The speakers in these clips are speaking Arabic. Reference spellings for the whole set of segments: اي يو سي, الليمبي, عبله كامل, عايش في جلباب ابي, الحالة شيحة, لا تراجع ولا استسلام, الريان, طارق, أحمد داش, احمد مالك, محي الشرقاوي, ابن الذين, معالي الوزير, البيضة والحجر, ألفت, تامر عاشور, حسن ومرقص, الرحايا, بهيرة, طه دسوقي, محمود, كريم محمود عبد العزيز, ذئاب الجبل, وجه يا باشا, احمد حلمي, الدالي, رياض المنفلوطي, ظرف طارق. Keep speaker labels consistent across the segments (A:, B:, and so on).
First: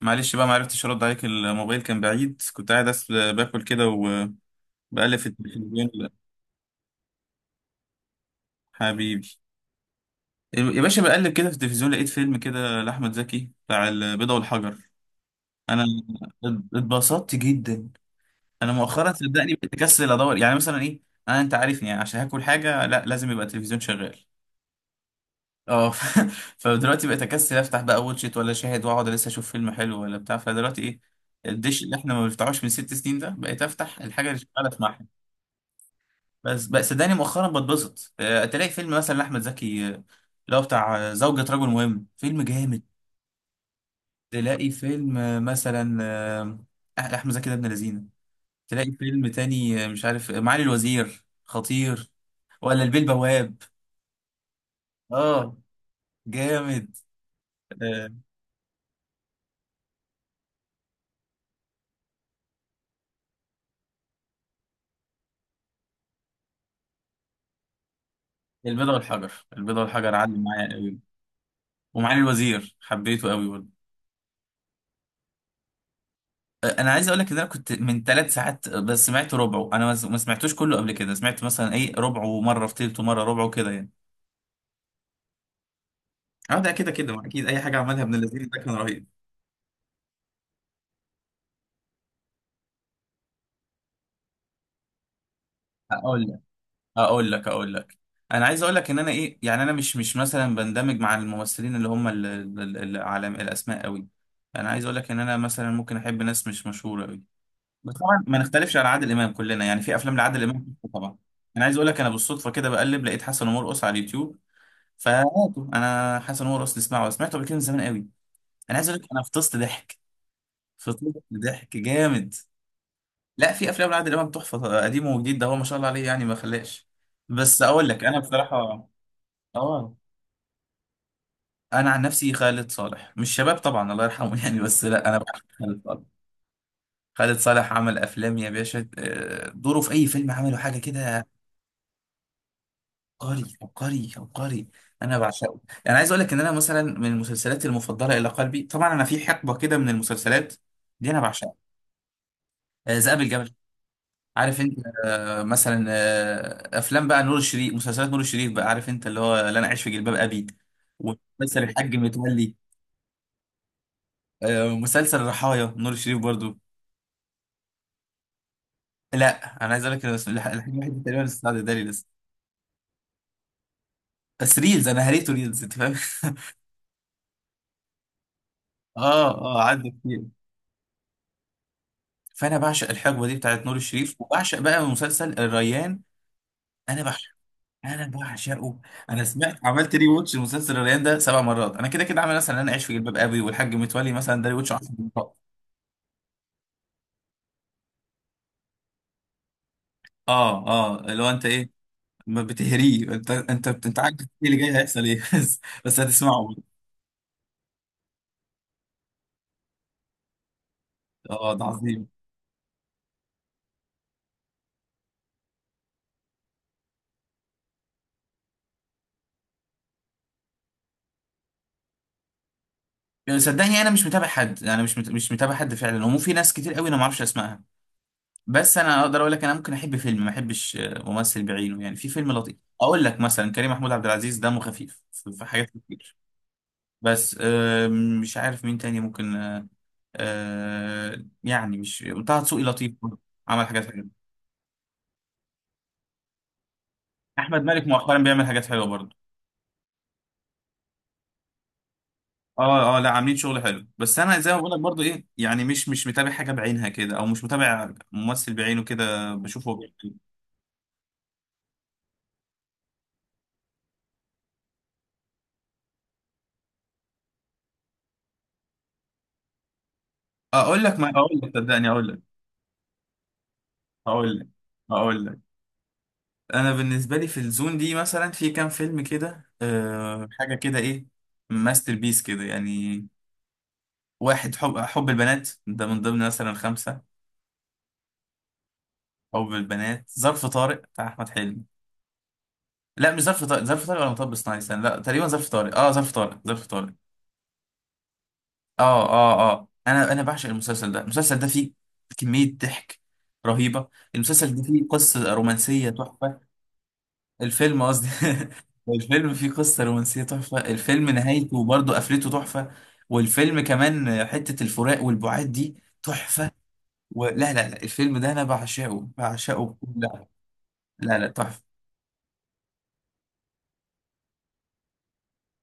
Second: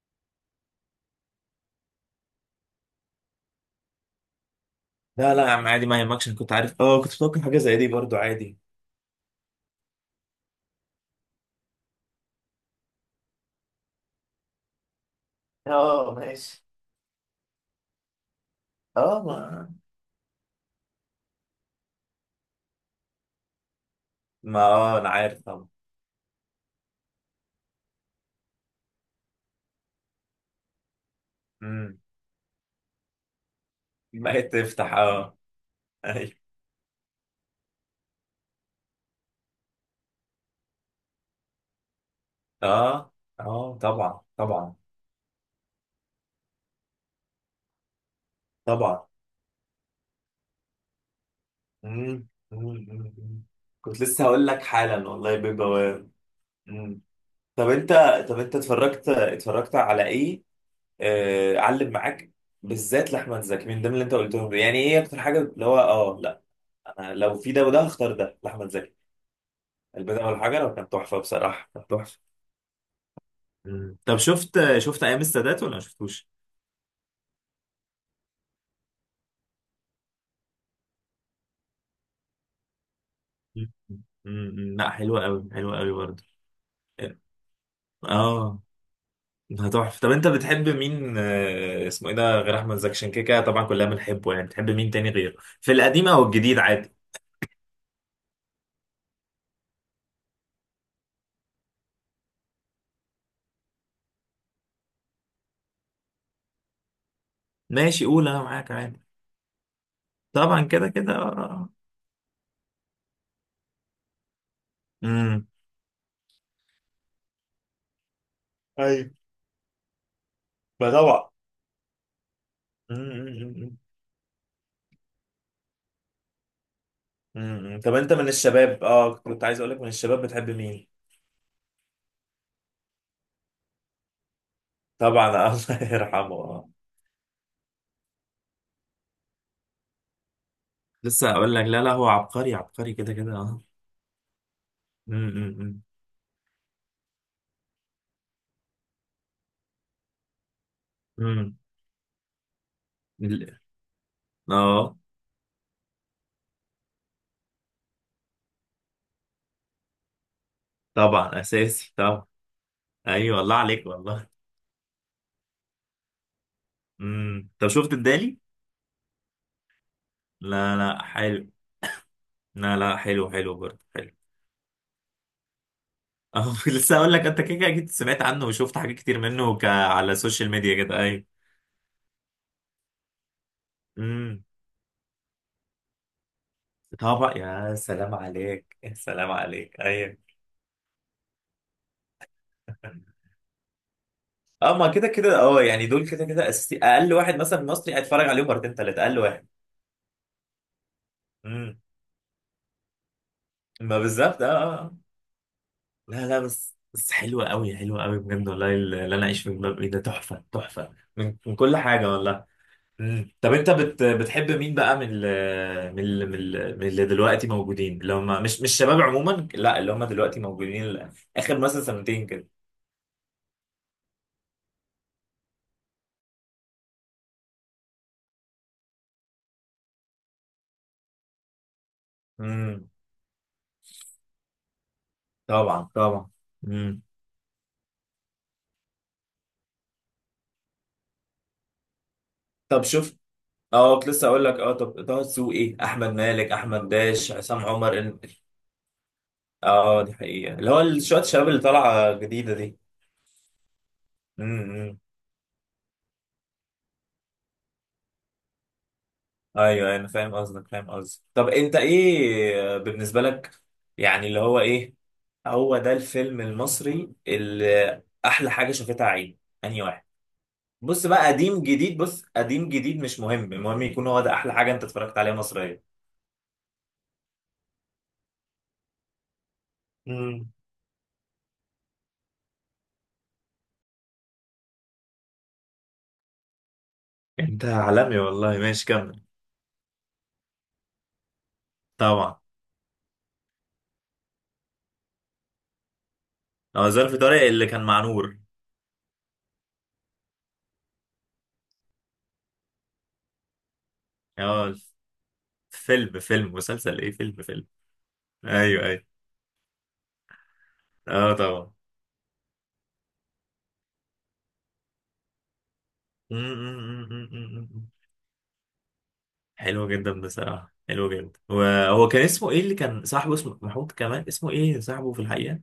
A: معلش بقى ما عرفتش ارد عليك. الموبايل كان بعيد، كنت قاعد باكل كده وبقلب في
B: لا لا يا عم، عادي،
A: التلفزيون.
B: ما
A: لا،
B: يهمكش. أنا كنت عارف، كنت متوقع حاجة زي دي برضو. عادي.
A: حبيبي يا باشا، بقلب كده في التلفزيون لقيت فيلم كده لاحمد زكي بتاع البيضة والحجر. انا
B: اه، ماشي.
A: اتبسطت جدا. انا مؤخرا
B: اه ما
A: صدقني
B: ما
A: بقيت اكسل ادور يعني مثلا ايه. انا انت عارفني يعني، عشان هاكل حاجه لا لازم يبقى التلفزيون شغال.
B: ما، اه، أنا عارف طبعا.
A: اه فدلوقتي بقيت اكسل افتح بقى واتشيت ولا شاهد، واقعد لسه اشوف فيلم حلو ولا بتاع. فدلوقتي ايه، الدش اللي
B: امم.
A: احنا ما بنفتحوش من 6 سنين ده، بقيت افتح الحاجه
B: ما
A: اللي
B: هي
A: شغاله
B: تفتح،
A: اسمعها.
B: اه. أيوة.
A: بس بس صدقني مؤخرا بتبسط، تلاقي فيلم مثلا لأحمد زكي، اللي هو بتاع زوجة رجل مهم، فيلم جامد.
B: اه، اه، طبعا
A: تلاقي
B: طبعا
A: فيلم، مثلا أحمد زكي ده ابن لذينه. تلاقي
B: طبعا.
A: فيلم تاني مش عارف، معالي الوزير، خطير.
B: امم.
A: ولا
B: أمم،
A: البيه
B: أمم، أمم.
A: البواب.
B: كنت لسه هقول لك حالا والله
A: اه
B: بجواب.
A: جامد.
B: امم. طب انت
A: آه،
B: طب انت اتفرجت على ايه؟ علم معاك بالذات لأحمد زكي من ضمن اللي انت قلتهم. يعني ايه اكتر حاجة اللي هو، اه، لا، انا لو في ده وده هختار ده لأحمد
A: البيضة
B: زكي.
A: والحجر، البيضة والحجر
B: البداية
A: علم معايا
B: والحجر كانت
A: قوي.
B: تحفة بصراحة، كانت تحفة.
A: ومعالي الوزير حبيته قوي برضه.
B: مم. طب شفت ايام السادات ولا ما شفتوش؟
A: انا عايز اقول لك ان انا كنت من 3 ساعات بس سمعت ربعه، انا ما سمعتوش كله. قبل كده سمعت مثلا ايه ربعه مره، في تلته مره ربعه كده
B: مم.
A: يعني.
B: مم. لا، حلوه قوي، حلوه قوي برضه.
A: اه، ده كده كده ما اكيد اي حاجه عملها ابن الذين ده
B: اه،
A: كان رهيب.
B: ده تحفه. طب انت بتحب مين، آه، اسمه ايه ده، غير احمد زكي؟ عشان كده كده طبعا كلنا بنحبه. يعني بتحب مين تاني غيره في القديم
A: اقول
B: او
A: لك
B: الجديد؟ عادي،
A: اقول لك. انا عايز اقول لك ان انا ايه يعني، انا مش مثلا بندمج مع الممثلين اللي هم العالم الاسماء قوي. انا عايز اقول لك ان انا مثلا ممكن احب ناس مش مشهوره قوي. بس
B: ماشي،
A: طبعا
B: قول،
A: ما
B: انا معاك،
A: نختلفش على
B: عادي.
A: عادل امام، كلنا يعني في افلام لعادل
B: طبعا،
A: امام
B: كده كده،
A: طبعا. انا
B: آه.
A: عايز اقول لك، انا بالصدفه كده بقلب لقيت حسن ومرقص على اليوتيوب.
B: امم.
A: فهاته انا حسن ومرقص نسمعه، سمعته قبل كده من زمان قوي. انا عايز اقول لك
B: ايوه.
A: انا فطست ضحك،
B: ما
A: فطست
B: طبعا.
A: ضحك جامد. لا في
B: أمم.
A: افلام لعادل امام تحفه، قديم وجديد، ده هو ما شاء الله عليه يعني ما خلاش. بس
B: أمم.
A: اقول
B: طب
A: لك
B: انت
A: انا
B: من الشباب،
A: بصراحه،
B: اه، كنت عايز اقول لك، من
A: اه،
B: الشباب بتحب مين؟
A: انا عن نفسي خالد صالح، مش شباب طبعا الله يرحمه يعني، بس لا انا
B: طبعا،
A: بحب خالد
B: الله
A: صالح.
B: يرحمه، اه.
A: خالد صالح عمل افلام يا باشا، دوره في اي فيلم عمله حاجه كده.
B: لسه اقول لك، لا لا، هو عبقري عبقري كده كده،
A: عبقري
B: اه.
A: عبقري عبقري، انا بعشقه.
B: امم.
A: انا عايز اقول لك ان انا مثلا من المسلسلات المفضله الى قلبي، طبعا انا في حقبه كده من المسلسلات دي انا
B: امم.
A: بعشقها. ذئاب
B: امم.
A: الجبل، عارف انت.
B: اه
A: مثلا افلام بقى نور الشريف، مسلسلات نور الشريف بقى، عارف انت اللي هو لا انا عايش في جلباب ابي،
B: طبعا،
A: ومسلسل
B: اساسي
A: الحاج
B: طبعا.
A: متولي،
B: ايوه والله عليك، والله.
A: ومسلسل الرحايا، نور الشريف برضو.
B: امم. طب شفت الدالي؟
A: لا انا عايز اقول لك، أنا الحاج
B: لا
A: الوحيد
B: لا،
A: تقريبا اللي
B: حلو.
A: استعد ده لي لسه.
B: لا لا، حلو، حلو برضه، حلو.
A: بس ريلز، انا هريته ريلز انت فاهم
B: اه. لسه اقول لك، انت كده كده اكيد سمعت عنه وشفت حاجات كتير
A: اه
B: منه
A: اه عدى
B: على
A: كتير.
B: السوشيال ميديا كده. ايوه.
A: فانا بعشق الحقبه دي بتاعت نور الشريف،
B: امم.
A: وبعشق بقى مسلسل الريان. انا بعشق،
B: طبعا، يا
A: انا
B: سلام عليك،
A: بعشقه.
B: يا
A: انا
B: سلام
A: سمعت،
B: عليك.
A: عملت ري
B: ايوه.
A: واتش لمسلسل الريان ده 7 مرات. انا كده كده عامل مثلا انا عايش في جلباب ابي والحاج متولي مثلا ده ري واتش
B: اه،
A: 10
B: ما كده
A: مرات.
B: كده، اه. يعني دول كده كده اساسي، اقل واحد مثلا مصري هيتفرج عليهم مرتين، ثلاثه، اقل
A: اه اه، اللي هو انت ايه،
B: واحد.
A: ما بتهريه انت، انت
B: ما
A: عارف ايه
B: بالظبط، اه،
A: اللي جاي،
B: آه، آه.
A: هيحصل ايه بس بس
B: لا لا،
A: هتسمعه.
B: بس بس حلوة قوي، حلوة قوي بجد والله. اللي انا، اعيش في جلباب ابي، ده تحفة تحفة من
A: اه
B: من
A: ده
B: كل
A: عظيم.
B: حاجة والله. مم. طب انت بتحب مين بقى من اللي دلوقتي موجودين، اللي هم مش مش شباب عموما؟ لا، اللي هم دلوقتي موجودين، اخر مثلا سنتين كده.
A: صدقني انا مش متابع حد، انا مش مت... مش متابع حد فعلا، ومو في ناس كتير قوي انا ما اعرفش اسمائها. بس انا اقدر اقول لك انا ممكن احب فيلم ما احبش ممثل بعينه. يعني في فيلم لطيف
B: امم.
A: اقول لك مثلا، كريم محمود عبد العزيز دمه خفيف في في حاجات
B: طبعا
A: كتير.
B: طبعا. امم.
A: بس مش عارف مين تاني ممكن، يعني مش طه دسوقي
B: طب
A: لطيف
B: شوف،
A: برضه، عمل حاجات
B: اه،
A: حلوه.
B: كنت لسه اقول لك، اه، طب طه دسوقي، احمد مالك، احمد داش، عصام
A: احمد مالك
B: عمر،
A: مؤخرا بيعمل حاجات حلوه برضه.
B: اه دي حقيقة. اللي هو شوية الشباب اللي طالعة جديدة دي.
A: اه اه لا عاملين شغل حلو، بس انا زي ما بقول لك
B: امم.
A: برضو ايه يعني، مش متابع حاجه بعينها كده، او مش متابع ممثل بعينه كده
B: ايوه
A: بشوفه هو بيعمل
B: ايوه، انا
A: إيه.
B: فاهم قصدك، فاهم قصدك. طب انت ايه بالنسبه لك، يعني اللي هو ايه، هو ده الفيلم المصري اللي احلى حاجه شافتها عين؟ انهي واحد؟
A: اقول لك
B: بص
A: ما
B: بقى،
A: اقول لك
B: قديم،
A: صدقني
B: جديد،
A: اقول لك
B: بص، قديم، جديد، مش مهم، المهم يكون هو ده
A: اقول لك
B: احلى حاجه انت اتفرجت
A: اقول
B: عليها
A: لك
B: مصريه.
A: انا بالنسبه لي في الزون دي مثلا في كام فيلم كده، أه
B: امم.
A: حاجه كده ايه ماستر بيس كده يعني. واحد، حب البنات ده من ضمن مثلا خمسه.
B: انت عالمي والله، ماشي، كمل.
A: حب البنات، ظرف طارق بتاع احمد حلمي.
B: طبعا.
A: لا مش ظرف طارق، ظرف طارق ولا مطب صناعي، استنى، لا تقريبا ظرف طارق، اه ظرف طارق، ظرف
B: هو
A: طارق.
B: ظرف طارق اللي كان مع نور؟
A: اه اه اه، انا بعشق المسلسل ده. المسلسل ده فيه كمية ضحك رهيبة. المسلسل ده
B: اه.
A: فيه قصة رومانسية
B: فيلم،
A: تحفة.
B: فيلم، مسلسل ايه، فيلم، فيلم؟
A: الفيلم قصدي
B: ايوه ايوه.
A: الفيلم فيه قصة رومانسية تحفة. الفيلم
B: اه
A: نهايته
B: طبعا.
A: برضه قفلته تحفة. والفيلم كمان حتة الفراق والبعاد دي تحفة. ولا لا لا لا، الفيلم ده انا بعشقه، بعشقه
B: حلو جدا
A: لا،
B: بصراحة، حلو
A: لا لا
B: جدا.
A: تحفة.
B: وهو كان اسمه ايه اللي كان صاحبه، اسمه محمود كمان، اسمه ايه صاحبه في الحقيقة؟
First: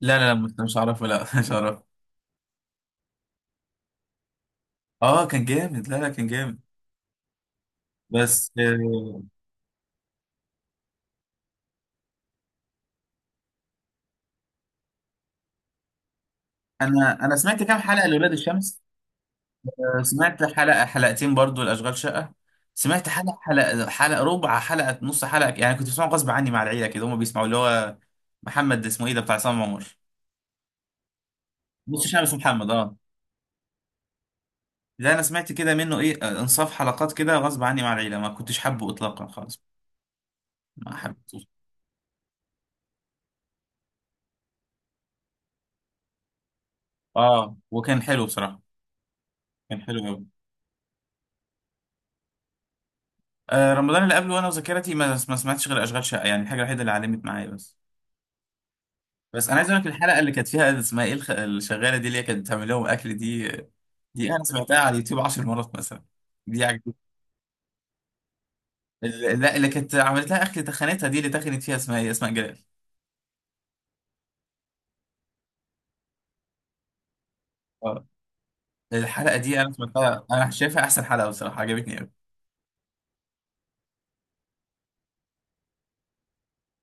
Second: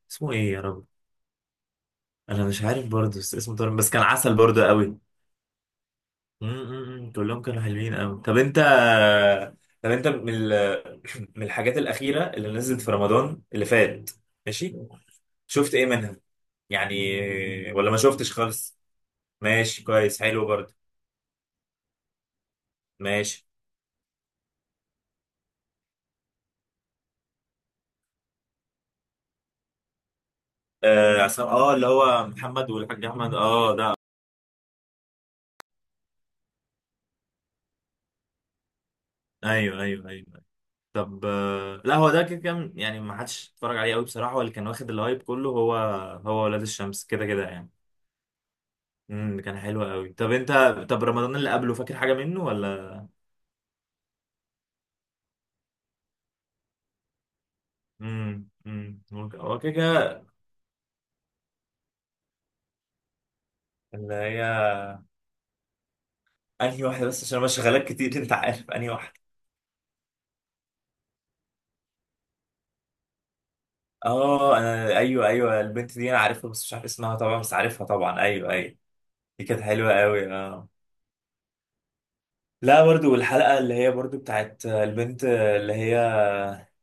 A: لا لا
B: اسمه
A: لا مش
B: ايه يا
A: مش
B: رب؟
A: عارفه، لا مش عارفه.
B: انا مش عارف برضه، بس اسمه طارق، بس كان عسل برضه قوي. م-
A: اه كان جامد، لا لا كان جامد.
B: م- م. كلهم كانوا حلوين قوي. طب
A: بس
B: انت، طب انت من من الحاجات الأخيرة اللي نزلت في رمضان اللي فات، ماشي، شفت ايه منها يعني؟
A: انا انا سمعت كام
B: ولا ما
A: حلقة لولاد
B: شفتش خالص.
A: الشمس.
B: ماشي، كويس،
A: سمعت
B: حلو برضه.
A: حلقة حلقتين برضو الأشغال شقة. سمعت
B: ماشي.
A: حلقة، حلقة، حلقة، ربع حلقة، نص حلقة يعني، كنت بسمعه غصب عني مع العيلة كده، هما بيسمعوا اللي هو محمد، اسمه ايه ده، بتاع عصام عمر،
B: اه، اللي
A: نص شعب،
B: هو
A: اسمه محمد
B: محمد
A: اه.
B: والحاج احمد، اه، ده.
A: ده انا سمعت كده منه ايه انصاف حلقات كده غصب عني مع العيلة، ما كنتش حابه اطلاقا خالص.
B: ايوه ايوه ايوه.
A: ما
B: طب،
A: حبيتهوش.
B: آه، لا، هو ده كده كان يعني ما حدش اتفرج عليه قوي بصراحة، هو اللي كان واخد الهايب كله هو، هو ولاد الشمس كده كده
A: اه
B: يعني.
A: وكان حلو بصراحة،
B: امم. كان
A: كان
B: حلو
A: حلو
B: قوي.
A: قوي.
B: طب انت، طب رمضان اللي قبله، فاكر حاجة منه ولا؟
A: آه رمضان اللي قبله، وانا وذاكرتي ما سمعتش غير اشغال شقة، يعني الحاجة الوحيدة اللي علمت معايا بس.
B: امم. امم.
A: بس انا
B: هو
A: عايز
B: كده
A: اقول لك الحلقة
B: كده.
A: اللي كانت فيها اسمها ايه الشغالة دي اللي هي كانت بتعمل لهم اكل دي،
B: اللي
A: دي
B: هي،
A: انا سمعتها على اليوتيوب 10 مرات مثلا، دي
B: انهي
A: عجبتني.
B: واحدة بس، عشان انا شغالات كتير، انت عارف انهي واحدة؟
A: لا اللي كانت عملت لها اخر تخانتها دي، اللي تخنت فيها اسمها ايه اسماء جلال.
B: اه، انا، ايوه ايوه، البنت دي انا عارفها بس مش عارف اسمها طبعا، بس عارفها
A: اه،
B: طبعا. ايوه ايوه.
A: الحلقه
B: دي كانت
A: دي انا
B: حلوة
A: سمعتها،
B: قوي،
A: انا
B: اه.
A: شايفها احسن حلقه بصراحه، عجبتني قوي.
B: لا، برضو الحلقة اللي هي برضو بتاعت البنت اللي هي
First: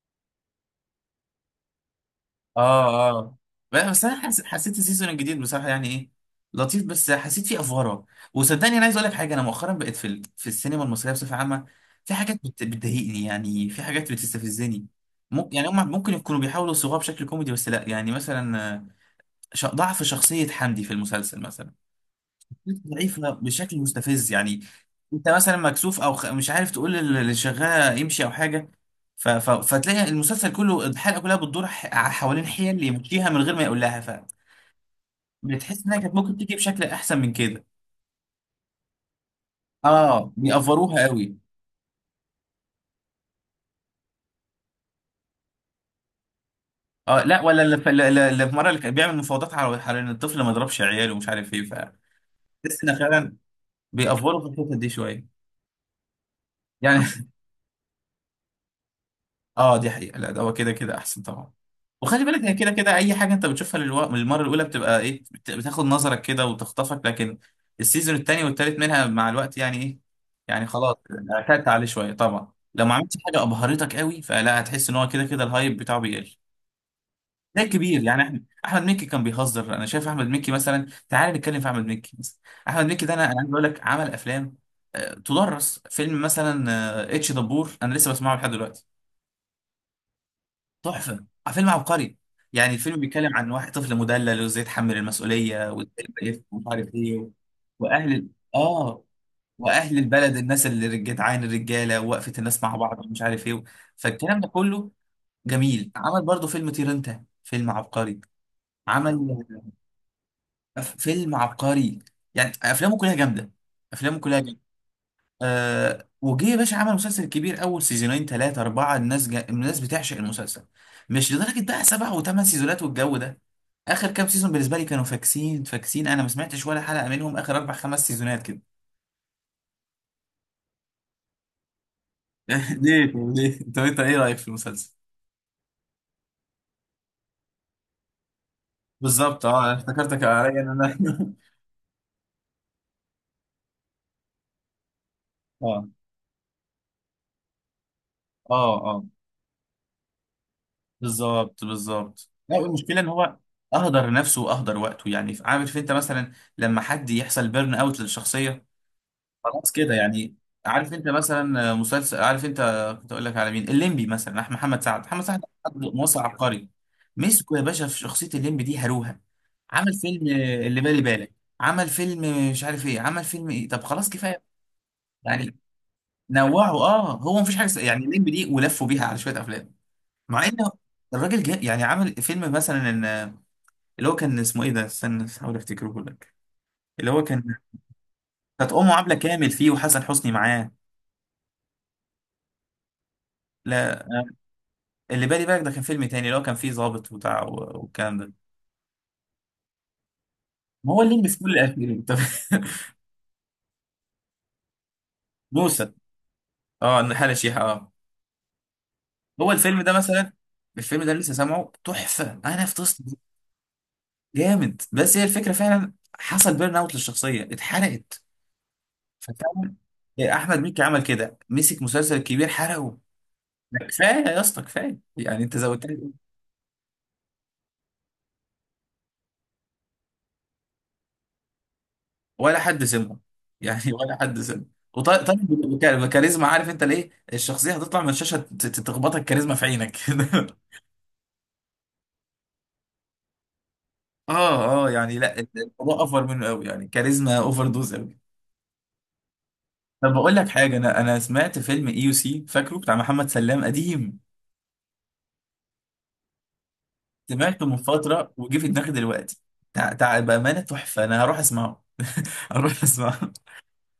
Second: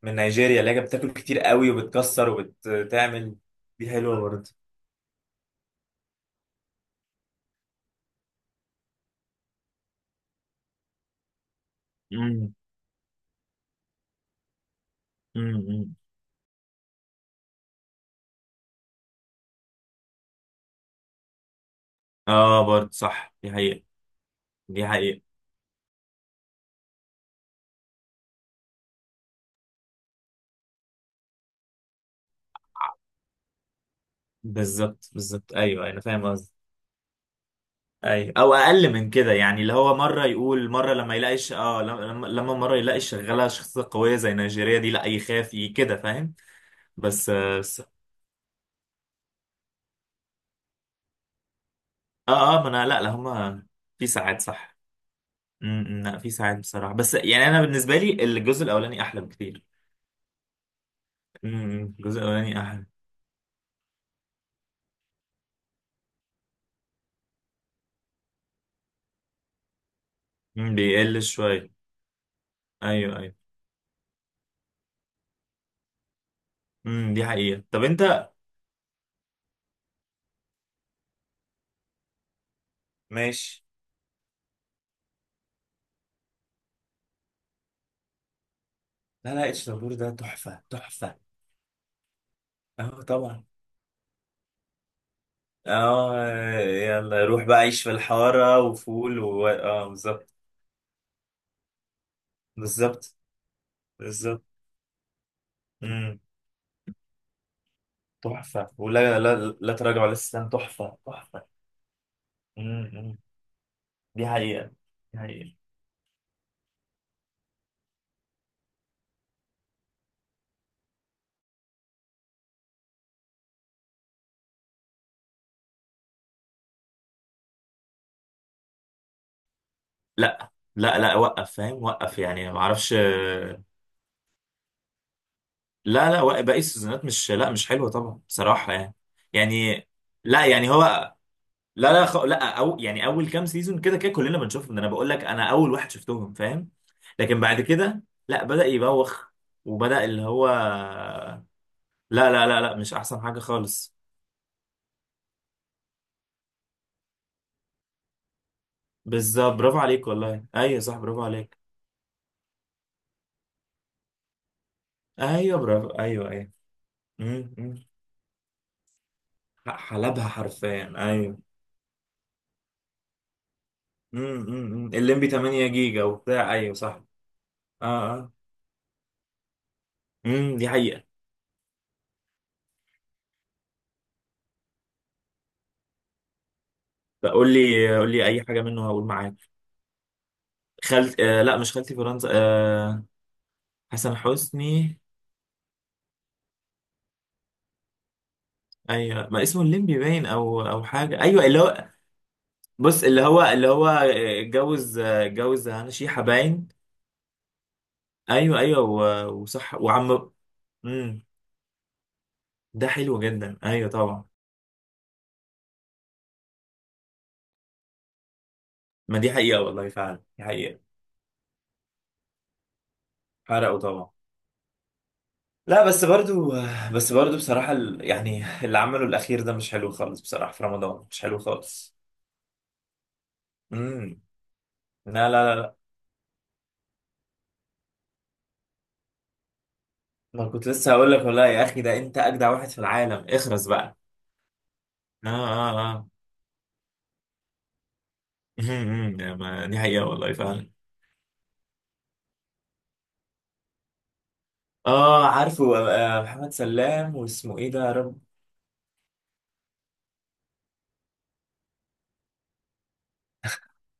B: من نيجيريا، اللي هي بتاكل كتير قوي وبتكسر
A: اه
B: وبتعمل.
A: اه
B: دي
A: بس
B: حلوه
A: انا
B: برضه.
A: حسيت السيزون الجديد بصراحه يعني ايه، لطيف، بس حسيت فيه افوره. وصدقني انا عايز اقول لك حاجه، انا مؤخرا بقيت في ال... في السينما المصريه بصفه عامه في حاجات
B: مم.
A: بتضايقني يعني، في حاجات بتستفزني. ممكن
B: مم.
A: يعني هم
B: مم.
A: ممكن يكونوا بيحاولوا يصوغوها بشكل كوميدي، بس لا يعني مثلا، ضعف شخصيه حمدي في المسلسل مثلا،
B: اه برضه
A: ضعيفة
B: صح، دي
A: بشكل
B: حقيقة،
A: مستفز يعني.
B: دي حقيقة.
A: انت مثلا مكسوف او مش عارف تقول اللي شغالة يمشي او حاجة، فتلاقي المسلسل كله، الحلقة كلها بتدور حوالين حيل يمشيها من غير ما يقول لها. ف،
B: بالظبط بالظبط، ايوه،
A: بتحس
B: أيوة،
A: انها
B: انا
A: كانت
B: فاهم
A: ممكن
B: قصدي.
A: تيجي بشكل احسن من كده.
B: ايوه، او اقل من كده يعني، اللي هو مره
A: اه
B: يقول، مره
A: بيأفروها
B: لما
A: قوي.
B: يلاقيش، اه لما، لما مره يلاقي شغاله شخصيه قويه زي نيجيريا دي لا يخاف، كده، فاهم؟
A: اه
B: بس،
A: لا،
B: آه،
A: ولا اللي
B: بس،
A: في، اللي اللي في مرة اللي كان بيعمل مفاوضات على ان الطفل ما يضربش عياله ومش عارف ايه، ف،
B: اه اه، ما
A: بس
B: انا،
A: ان
B: لا لا،
A: فعلا
B: هما في
A: بيأفروا
B: ساعات
A: في الحتة
B: صح.
A: دي شوية
B: امم. لا، في ساعات بصراحه،
A: يعني
B: بس يعني انا بالنسبه لي الجزء الاولاني احلى بكتير.
A: اه دي حقيقة، لا ده هو كده كده احسن طبعا.
B: امم. الجزء
A: وخلي بالك هي
B: الاولاني
A: كده
B: احلى.
A: كده اي حاجة انت بتشوفها للمرة الاولى بتبقى ايه، بتاخد نظرك كده وتخطفك، لكن السيزون التاني والتالت منها مع الوقت يعني ايه، يعني
B: مم،
A: خلاص
B: بيقل
A: اعتدت
B: شوية.
A: عليه شوية طبعا، لو ما عملتش
B: أيوه أيوه.
A: حاجة ابهرتك قوي، فلا هتحس ان هو كده كده الهايب بتاعه بيقل.
B: امم، دي
A: ده
B: حقيقة. طب
A: كبير يعني،
B: أنت،
A: احنا احمد مكي كان بيهزر، انا شايف احمد مكي مثلا، تعال نتكلم في احمد مكي مثلا. احمد مكي ده انا عايز اقول
B: ماشي.
A: لك عمل افلام، تدرس فيلم مثلا اتش دبور، انا لسه بسمعه لحد دلوقتي.
B: لا لا، اتش دبور ده تحفة تحفة.
A: تحفه، فيلم عبقري. يعني الفيلم
B: أه
A: بيتكلم
B: طبعا.
A: عن واحد طفل مدلل، وازاي يتحمل المسؤوليه وازاي يبقى
B: أه،
A: يفهم ومش عارف
B: يلا
A: ايه
B: روح بقى عيش في
A: واهل ال-
B: الحارة
A: اه
B: وفول، و أه،
A: واهل
B: بالظبط،
A: البلد، الناس اللي جدعان، الرجاله ووقفه الناس مع بعض
B: بالظبط،
A: ومش عارف ايه. فالكلام
B: بالظبط.
A: ده كله جميل.
B: امم.
A: عمل برضه فيلم طير انت، فيلم عبقري.
B: تحفة ولا لا؟
A: عمل
B: لا تراجع ولا استسلام، تحفة
A: فيلم
B: تحفة.
A: عبقري. يعني
B: امم.
A: افلامه كلها
B: أمم.
A: جامده، افلامه
B: دي
A: كلها.
B: حقيقة، دي حقيقة.
A: آه وجه يا باشا عمل مسلسل كبير، اول سيزونين ثلاثه اربعه الناس بتعشق المسلسل. مش لدرجه بقى سبع وثمان سيزونات والجو ده. اخر كام سيزون بالنسبه لي كانوا فاكسين فاكسين، انا ما سمعتش ولا حلقه منهم اخر اربع خمس سيزونات كده
B: لا لا، لا وقف، فاهم، وقف يعني، ما اعرفش.
A: ليه، طب ليه، طب انت ايه رايك في المسلسل؟
B: لا لا، وقف باقي السيزونات، مش، لا، مش حلوة طبعا بصراحة يعني.
A: بالظبط، اه انا
B: يعني،
A: افتكرتك
B: لا،
A: عليا ان
B: يعني هو،
A: انا
B: لا لا، لا، يعني اول كام سيزون كده كده كلنا بنشوفهم، ده انا بقول لك انا اول
A: اه
B: واحد شفتهم، فاهم؟ لكن بعد كده لا، بدأ
A: اه اه،
B: يبوخ. وبدأ اللي هو،
A: بالظبط بالظبط،
B: لا لا
A: لا
B: لا لا، مش
A: المشكله ان
B: احسن
A: هو
B: حاجة خالص.
A: اهدر نفسه واهدر وقته يعني، عارف انت مثلا لما حد يحصل بيرن اوت للشخصيه،
B: بالظبط،
A: خلاص
B: برافو
A: كده
B: عليك
A: يعني.
B: والله، ايوه
A: عارف
B: صح،
A: انت
B: برافو عليك.
A: مثلا مسلسل، عارف انت، كنت اقول لك على مين، الليمبي مثلا، محمد سعد، محمد سعد،
B: ايوه،
A: حد
B: برافو،
A: مصري
B: ايوه ايوه.
A: عبقري،
B: امم.
A: مسكه يا
B: أمم.
A: باشا في شخصيه الليمبي دي هروها. عمل فيلم
B: حلبها
A: اللي
B: حرفيا،
A: بالي بالك،
B: ايوه.
A: عمل فيلم مش عارف ايه، عمل فيلم ايه، طب خلاص
B: امم.
A: كفايه
B: أمم، أمم. الليمبي
A: يعني.
B: 8 جيجا وبتاع،
A: نوعه
B: ايوه صح.
A: اه، هو مفيش حاجه
B: اه
A: يعني الليمبي
B: اه.
A: دي ولفوا بيها على شويه افلام. مع ان
B: امم، دي حقيقة.
A: الراجل جاء يعني عمل فيلم مثلا اللي هو كان اسمه ايه ده، استنى احاول افتكره لك. اللي هو كان
B: فقول لي، قول لي اي حاجة
A: كانت
B: منه
A: امه
B: هقول
A: عبله
B: معاك.
A: كامل فيه وحسن حسني معاه.
B: خالت، آه، لا مش خالتي فرنسا، آه.
A: لا،
B: حسن حسني.
A: اللي بالي بالك ده كان فيلم تاني، اللي هو كان فيه ظابط وبتاع والكلام ده.
B: ايوه، ما اسمه الليمبي باين او او
A: ما هو
B: حاجه،
A: الليمبي في
B: ايوه
A: كل
B: اللي هو.
A: الافلام، طب
B: بص اللي هو، اللي هو اتجوز هنا،
A: موسى،
B: شيحه باين.
A: اه الحالة شيحة اه.
B: ايوه ايوه،
A: هو
B: وصح،
A: الفيلم ده
B: وعم.
A: مثلا، الفيلم ده
B: امم.
A: لسه سامعه تحفة، انا في
B: ده
A: تصل
B: حلو جدا، ايوه طبعا.
A: جامد، بس هي الفكرة فعلا حصل بيرن اوت للشخصية، اتحرقت.
B: ما دي حقيقه
A: ففعلا
B: والله، فعلا دي
A: احمد
B: حقيقه.
A: مكي عمل كده، مسك مسلسل كبير حرقه.
B: حرقوا
A: لا،
B: طبعا.
A: كفاية يا اسطى، كفاية يعني انت
B: لا،
A: زودت.
B: بس برضو، آه، بس برضو بصراحه، يعني اللي عمله الاخير ده مش حلو خالص بصراحه، في رمضان مش حلو خالص.
A: ولا حد سمعه يعني، ولا
B: امم.
A: حد سمعه.
B: لا لا
A: وطيب
B: لا لا.
A: الكاريزما، عارف انت ليه، الشخصيه هتطلع من الشاشه تخبطك كاريزما في عينك كده
B: ما كنت لسه هقول لك والله، يا اخي ده انت اجدع واحد في العالم، اخرس بقى.
A: اه اه يعني
B: اه
A: لا،
B: اه،
A: الموضوع
B: آه.
A: اوفر منه قوي يعني، كاريزما اوفر دوز قوي.
B: امم، يا ما- دي حقيقة
A: طب
B: والله
A: بقول لك
B: فعلا.
A: حاجه، انا سمعت فيلم اي يو سي، فاكره، بتاع محمد سلام قديم،
B: اه، عارفه، آه، محمد سلام، واسمه
A: سمعته
B: ايه
A: من
B: ده يا رب؟
A: فتره وجه في دماغي دلوقتي. بامانه تحفه، انا هروح اسمعه هروح اسمعه.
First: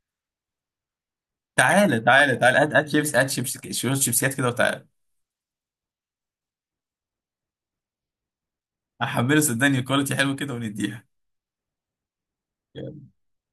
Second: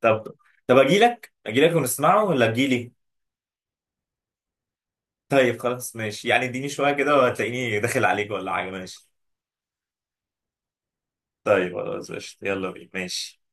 B: طب، طب اجي لك، اجي لك
A: تعالى
B: ونسمعه،
A: تعالى
B: ولا
A: تعالى،
B: اجي
A: هات
B: لي؟
A: شيبس، هات شيبس، شوية شيبسيات كده وتعالى.
B: طيب خلاص، ماشي، يعني اديني شوية كده وهتلاقيني داخل عليك، ولا حاجة، ماشي.
A: هحمله صدقني كواليتي حلو كده ونديها.
B: طيب خلاص ماشي، يلا بينا، ماشي.